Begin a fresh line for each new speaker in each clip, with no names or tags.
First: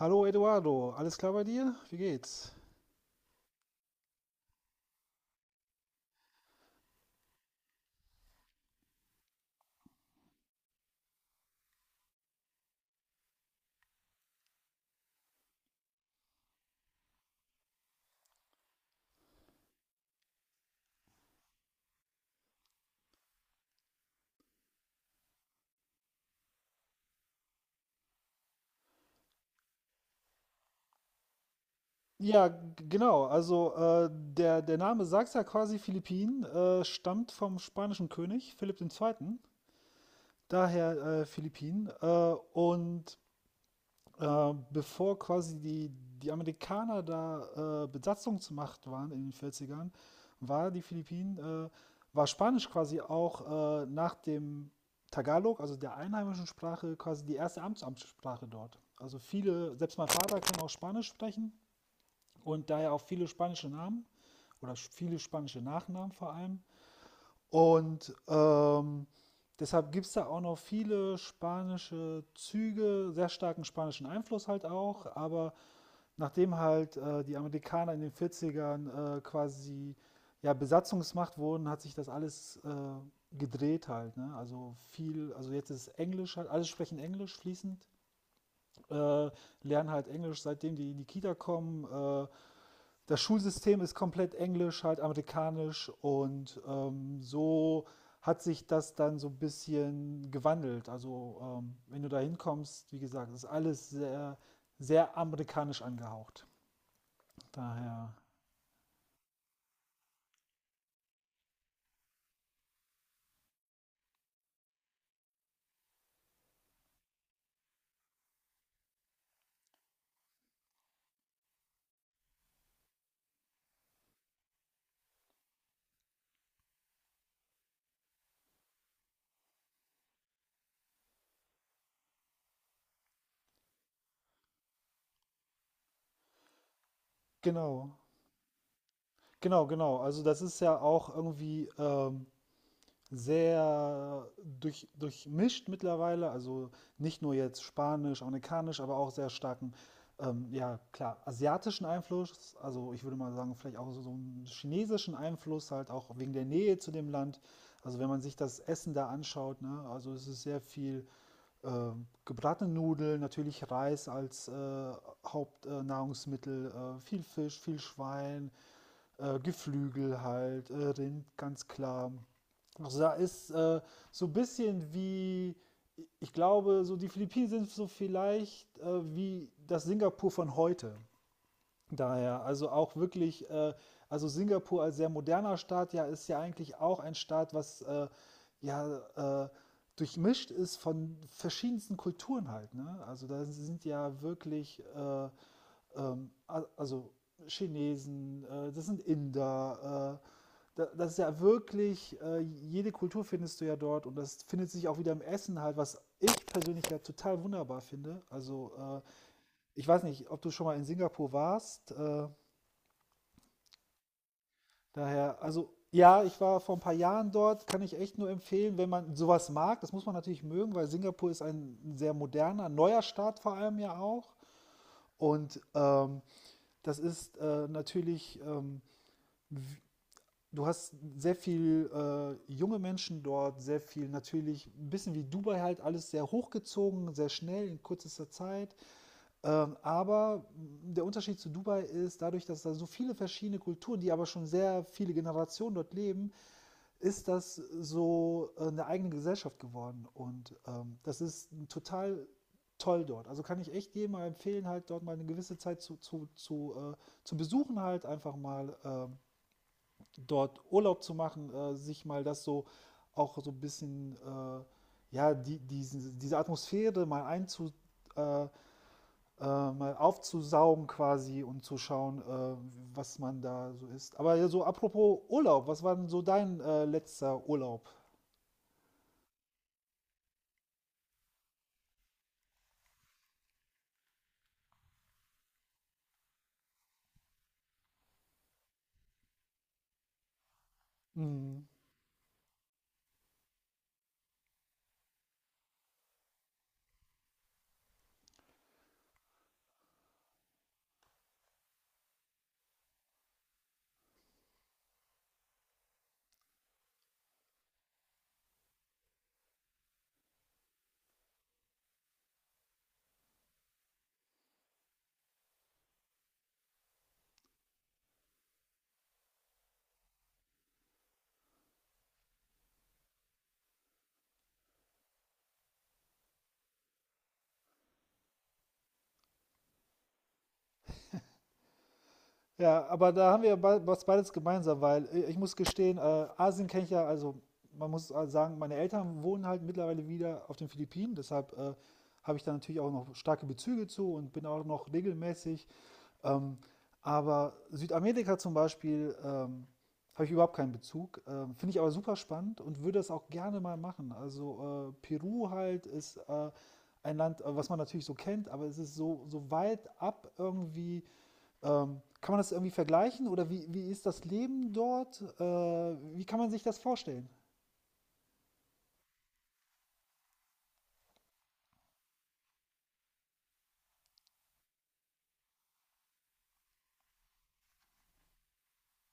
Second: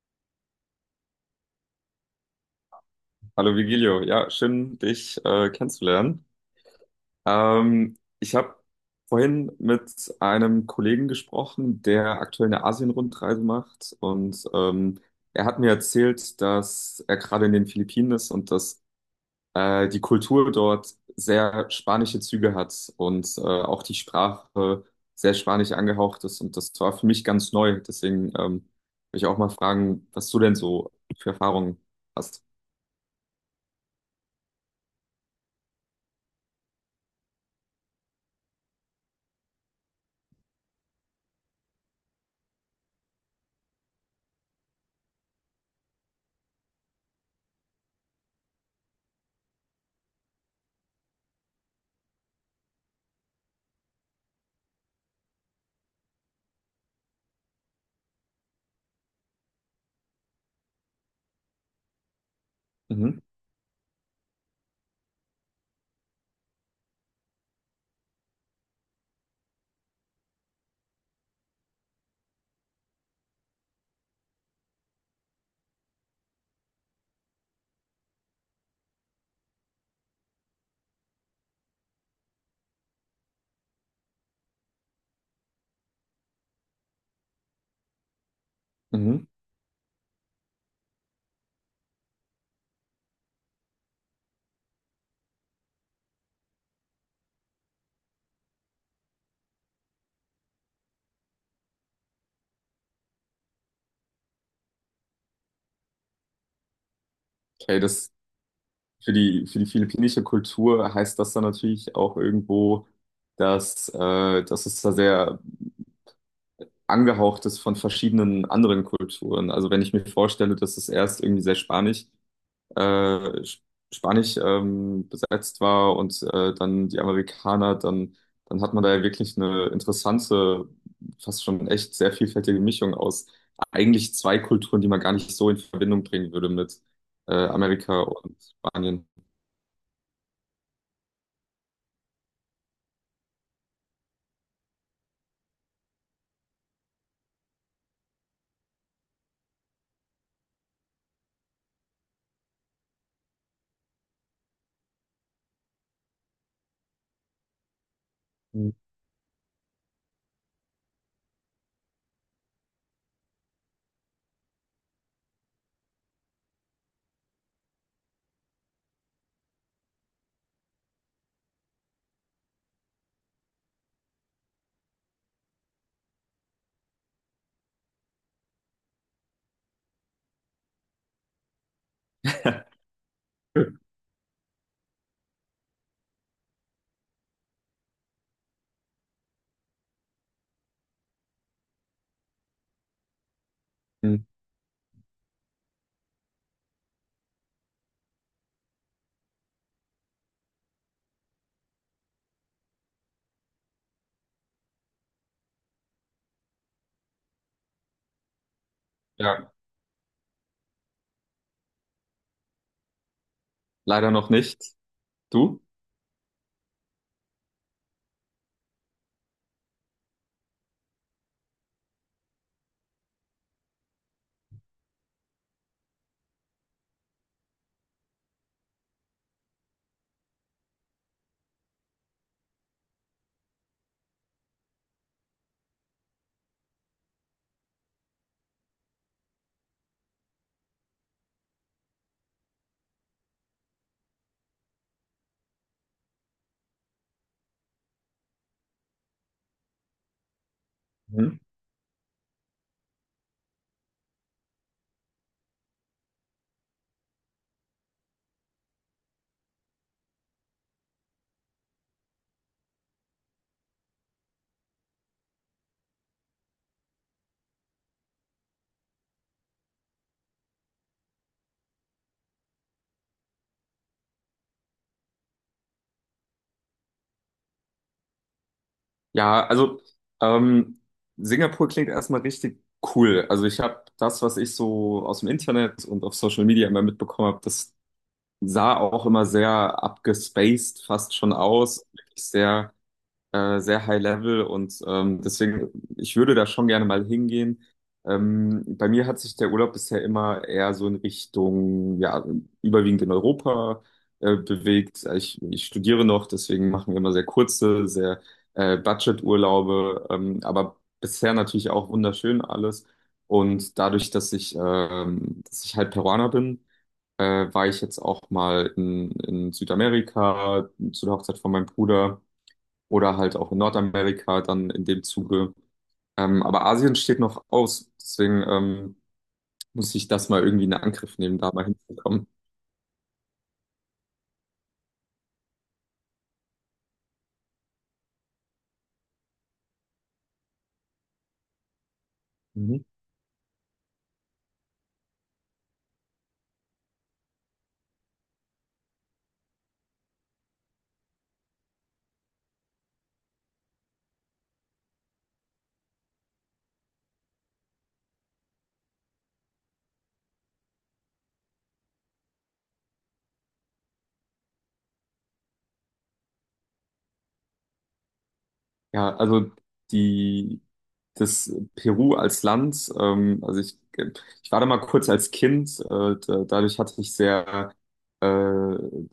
Hallo Eduardo, alles klar bei dir? Wie geht's?
Hallo Vigilio, ja, schön, dich kennenzulernen. Ich habe vorhin mit einem Kollegen gesprochen, der aktuell eine Asien-Rundreise macht, und er hat mir erzählt, dass er gerade in den Philippinen ist und dass die Kultur dort sehr spanische Züge hat und auch die Sprache sehr spanisch angehaucht ist, und das war für mich ganz neu. Deswegen will ich auch mal fragen, was du denn so für Erfahrungen hast.
Ja, genau. Also der Name sagt ja quasi Philippinen, stammt vom spanischen König Philipp II. Daher Philippinen. Und Bevor quasi die Amerikaner da Besatzungsmacht waren in den Vierzigern, war die Philippinen, äh, war Spanisch quasi auch nach dem Tagalog, also der einheimischen Sprache, quasi die erste Amtssprache dort. Also viele, selbst mein Vater kann auch Spanisch sprechen und daher auch
Mhm.
viele spanische Namen oder viele spanische Nachnamen vor allem. Und deshalb gibt es da auch noch viele spanische Züge, sehr starken spanischen Einfluss halt auch. Aber nachdem halt die Amerikaner in den Vierzigern quasi ja, Besatzungsmacht wurden, hat sich das alles gedreht halt. Ne? Also viel, also jetzt ist Englisch halt, alle sprechen Englisch fließend,
Mhm.
äh, lernen halt Englisch, seitdem die in die Kita kommen. Das Schulsystem ist komplett englisch, halt amerikanisch und so hat sich das dann so ein bisschen gewandelt. Also wenn du da hinkommst, wie gesagt, ist alles sehr amerikanisch angehaucht.
Okay,
Daher,
das für die philippinische Kultur heißt das dann natürlich auch irgendwo, dass es da sehr angehaucht ist von verschiedenen anderen Kulturen. Also wenn ich mir vorstelle, dass es erst irgendwie sehr spanisch, äh, sp- spanisch besetzt war und dann die Amerikaner, dann, dann hat man da ja wirklich eine interessante, fast schon echt sehr vielfältige Mischung aus eigentlich zwei Kulturen, die man gar nicht so in Verbindung bringen würde mit
genau,
Amerika und Spanien.
genau. Also das ist ja auch irgendwie sehr durchmischt mittlerweile, also nicht nur jetzt Spanisch, Amerikanisch, aber auch sehr starken, ja klar, asiatischen Einfluss, also ich würde mal sagen, vielleicht auch so einen chinesischen Einfluss, halt auch wegen der Nähe zu dem Land. Also wenn man sich das
Mhm.
Essen da anschaut, ne, also es ist sehr viel äh, gebratene Nudeln, natürlich Reis als Hauptnahrungsmittel, viel Fisch, viel Schwein, Geflügel halt, Rind, ganz klar. Also da ist so ein bisschen wie, ich glaube, so die Philippinen sind so vielleicht wie das Singapur von heute. Daher, also auch wirklich, also Singapur als sehr moderner Staat, ja, ist ja eigentlich auch ein Staat, was ja äh, durchmischt ist von verschiedensten Kulturen halt. Ne? Also da sind ja wirklich ähm, also Chinesen, das sind Inder. Das ist ja wirklich, jede Kultur findest du ja dort und das findet sich auch wieder im Essen halt, was ich persönlich ja total wunderbar finde. Also
Ja.
ich weiß nicht, ob du schon mal in Singapur warst.
Leider noch nicht.
Daher,
Du?
also ja, ich war vor ein paar Jahren dort, kann ich echt nur empfehlen, wenn man sowas mag. Das muss man natürlich mögen, weil Singapur ist ein sehr moderner, neuer Staat vor allem ja auch. Und das ist natürlich du hast sehr viel junge Menschen dort, sehr viel natürlich, ein bisschen wie Dubai halt, alles sehr hochgezogen, sehr schnell, in kürzester Zeit. Aber der Unterschied zu Dubai ist, dadurch, dass da so viele verschiedene Kulturen, die aber schon sehr viele Generationen dort leben, ist das so eine eigene Gesellschaft geworden. Und das
Mhm.
ist total toll dort. Also kann ich echt jedem mal empfehlen, halt dort mal eine gewisse Zeit zu besuchen, halt einfach mal. Dort Urlaub zu machen, sich mal das so auch so ein bisschen, ja, diese Atmosphäre mal äh, mal aufzusaugen quasi und zu schauen, was man da so ist. Aber ja, so apropos Urlaub, was war denn so dein letzter Urlaub?
Ja, also ähm, Singapur klingt erstmal richtig cool. Also ich habe das, was ich so aus dem Internet und auf Social Media immer mitbekommen habe, das sah auch immer sehr abgespaced fast schon
Mhm.
aus. Wirklich sehr sehr high level, und deswegen, ich würde da schon gerne mal hingehen. Bei mir hat sich der Urlaub bisher immer eher so in Richtung, ja, überwiegend in Europa bewegt. Ich studiere noch, deswegen machen wir immer sehr kurze, sehr Budget-Urlaube, aber bisher natürlich auch wunderschön alles. Und dadurch, dass ich halt Peruaner bin, war ich jetzt auch mal in Südamerika zu der Hochzeit von meinem Bruder oder halt auch in Nordamerika dann in dem Zuge. Aber Asien steht noch aus, deswegen muss ich das mal irgendwie in Angriff nehmen, da mal hinzukommen.
Ja, aber da haben wir was beides gemeinsam, weil ich muss gestehen, Asien kenne ich ja, also man muss sagen, meine Eltern wohnen halt mittlerweile wieder auf den Philippinen, deshalb habe ich da natürlich
Mhm.
auch noch starke Bezüge zu und bin auch noch regelmäßig. Ähm, aber Südamerika zum Beispiel habe ich überhaupt keinen Bezug, finde ich aber super spannend und würde das auch gerne mal machen. Also Peru halt ist ein Land, was man natürlich so kennt, aber es ist so weit ab irgendwie kann man das irgendwie vergleichen oder wie ist das Leben dort? Wie kann man sich das vorstellen?
Ja, also die, das Peru als Land, also ich war da mal kurz als Kind, da, dadurch hatte ich sehr, äh,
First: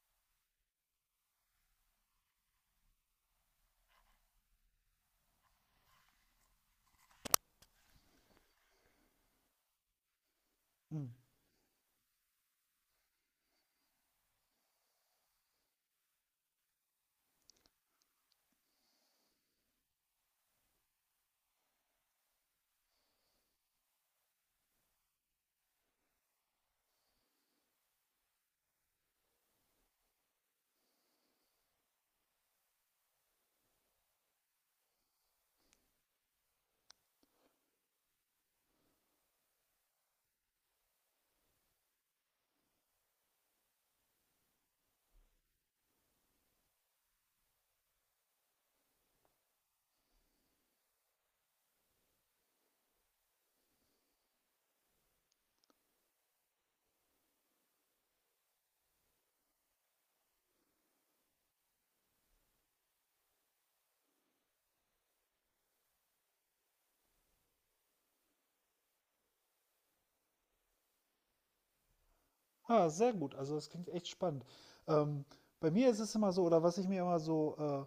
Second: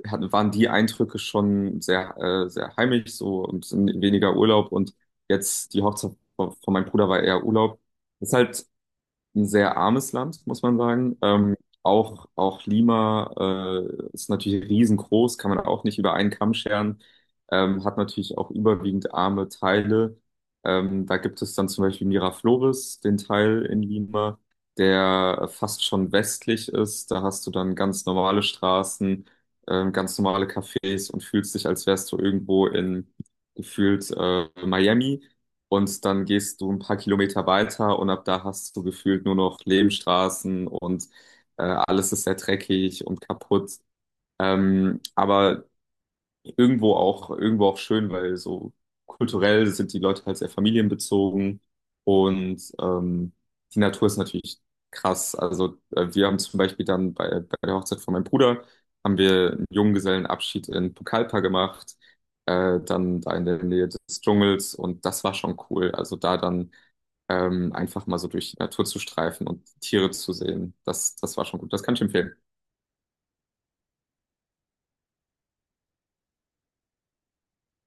hatten, waren die Eindrücke schon sehr, sehr heimisch so und sind weniger Urlaub, und jetzt die Hochzeit von meinem Bruder war eher Urlaub. Ist halt ein sehr armes Land, muss man
Hm.
sagen. Auch, auch Lima ist natürlich riesengroß, kann man auch nicht über einen Kamm scheren, hat natürlich auch überwiegend arme Teile. Da gibt es dann zum Beispiel Miraflores, den Teil in Lima, der fast schon westlich ist. Da hast du dann ganz normale Straßen, ganz normale Cafés und fühlst dich, als wärst du irgendwo in gefühlt Miami. Und dann gehst du ein paar Kilometer weiter, und ab da hast du gefühlt nur noch Lehmstraßen, und alles ist sehr dreckig und kaputt. Aber irgendwo auch schön, weil so kulturell sind die Leute halt sehr familienbezogen, und die Natur ist natürlich krass. Also wir haben zum Beispiel dann bei, bei der Hochzeit von meinem Bruder haben wir einen Junggesellenabschied in Pucallpa gemacht, dann da in der Nähe des Dschungels, und das war schon cool. Also da dann einfach mal so durch die Natur zu streifen und Tiere zu sehen, das, das war schon gut. Das kann ich empfehlen.
Ah, sehr gut. Also das klingt echt spannend. Ähm, bei mir ist es immer so, oder was ich mir immer so äh,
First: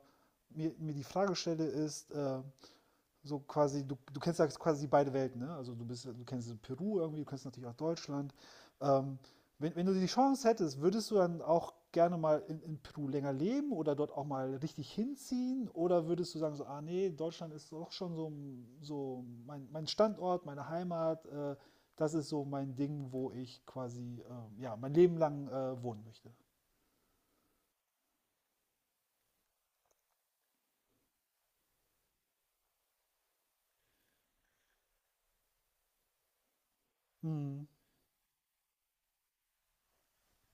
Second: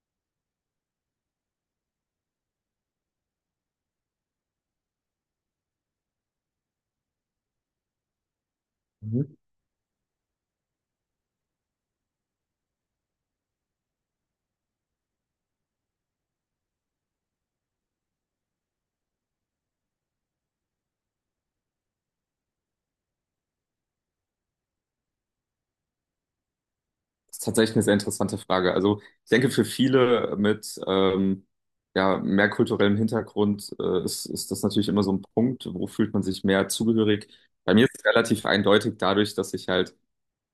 mir, mir die Frage stelle, ist, so quasi, du kennst ja quasi beide Welten, ne? Also du bist, du kennst Peru irgendwie, du kennst natürlich auch Deutschland. Ähm, wenn du die Chance hättest, würdest du dann auch gerne mal in Peru länger leben oder dort auch mal richtig hinziehen? Oder würdest du sagen, so, ah nee, Deutschland ist doch schon so, so mein Standort, meine Heimat, das ist so mein Ding, wo ich quasi ja, mein Leben lang wohnen möchte.
Das ist tatsächlich eine sehr interessante Frage. Also ich denke, für viele mit ja, mehr kulturellem Hintergrund ist, ist das natürlich immer so ein Punkt, wo fühlt man sich mehr zugehörig.
Mhm.
Bei mir ist es relativ eindeutig dadurch, dass ich halt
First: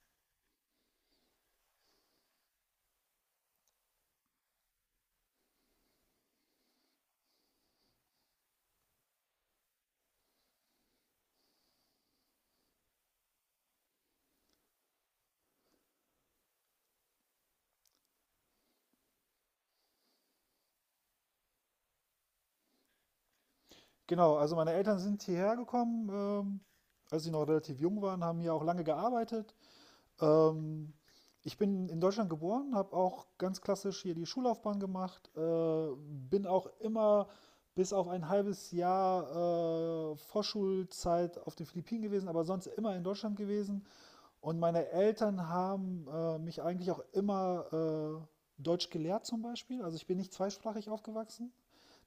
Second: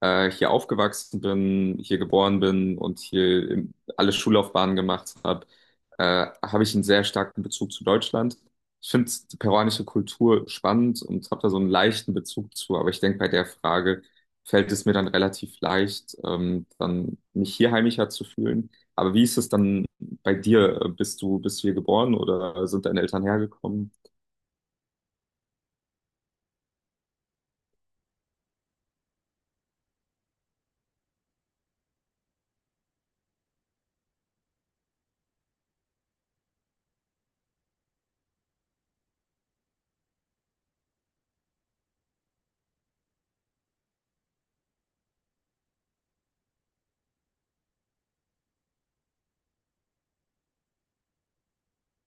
hier aufgewachsen bin, hier geboren bin und hier im- alle Schullaufbahnen gemacht habe, habe ich einen sehr starken Bezug zu Deutschland. Ich finde die peruanische Kultur spannend und habe da so einen leichten Bezug zu, aber ich denke, bei der Frage fällt es mir dann relativ leicht, dann mich hier heimischer zu fühlen. Aber wie ist es dann bei dir? Bist du hier geboren oder sind deine Eltern hergekommen?
Genau, also meine Eltern sind hierher gekommen, als sie noch relativ jung waren, haben hier auch lange gearbeitet, Ähm, ich bin in Deutschland geboren, habe auch ganz klassisch hier die Schullaufbahn gemacht, bin auch immer bis auf ein halbes Jahr Vorschulzeit auf den Philippinen gewesen, aber sonst immer in Deutschland gewesen. Und meine Eltern haben mich eigentlich auch immer Deutsch gelehrt zum Beispiel. Also ich bin nicht zweisprachig aufgewachsen.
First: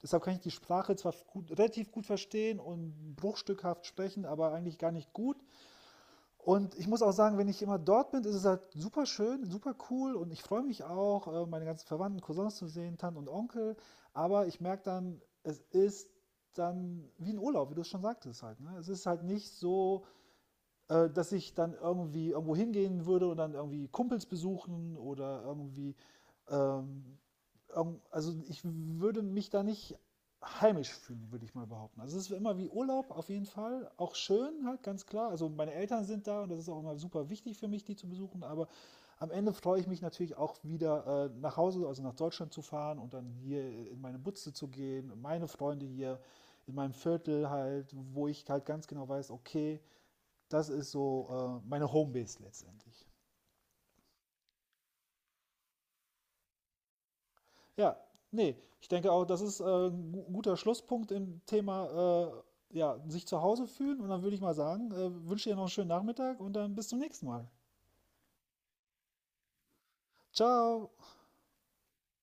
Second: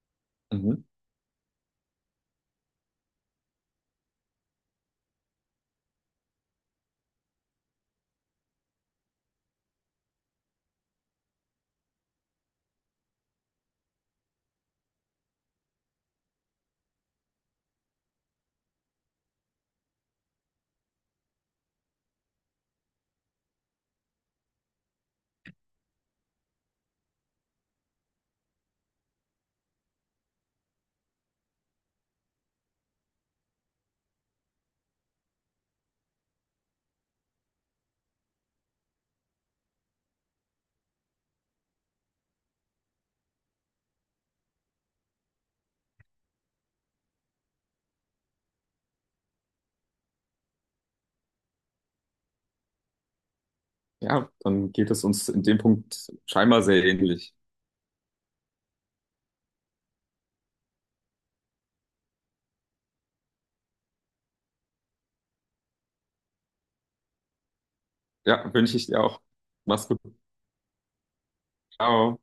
Deshalb kann ich die
Mhm.
Sprache zwar gut, relativ gut verstehen und bruchstückhaft sprechen, aber eigentlich gar nicht gut. Und ich muss auch sagen, wenn ich immer dort bin, ist es halt super schön, super cool und ich freue mich auch, meine ganzen Verwandten, Cousins zu sehen, Tanten und Onkel. Aber ich merke dann, es ist dann wie ein Urlaub, wie du es schon sagtest halt. Ne? Es ist halt nicht so, dass ich dann irgendwie irgendwo hingehen würde und dann irgendwie Kumpels besuchen oder irgendwie ähm, also ich würde mich da nicht heimisch fühlen, würde ich mal behaupten. Also es ist immer wie Urlaub auf jeden Fall, auch schön halt, ganz klar. Also meine Eltern sind da und das ist auch immer super wichtig für mich, die zu besuchen, aber am Ende freue ich mich natürlich auch wieder nach Hause, also nach Deutschland zu fahren und dann hier in meine Butze zu gehen, meine Freunde hier in meinem Viertel halt, wo ich halt ganz genau weiß, okay, das ist so meine Homebase letztendlich.
Ja, dann geht es uns in dem Punkt scheinbar sehr ähnlich.
Ja, nee, ich denke auch, das ist ein guter Schlusspunkt im Thema, ja, sich zu Hause fühlen. Und dann würde ich mal sagen, wünsche dir noch einen schönen Nachmittag und dann bis zum nächsten Mal.
Ja, wünsche ich dir auch. Mach's gut.
Ciao!
Ciao.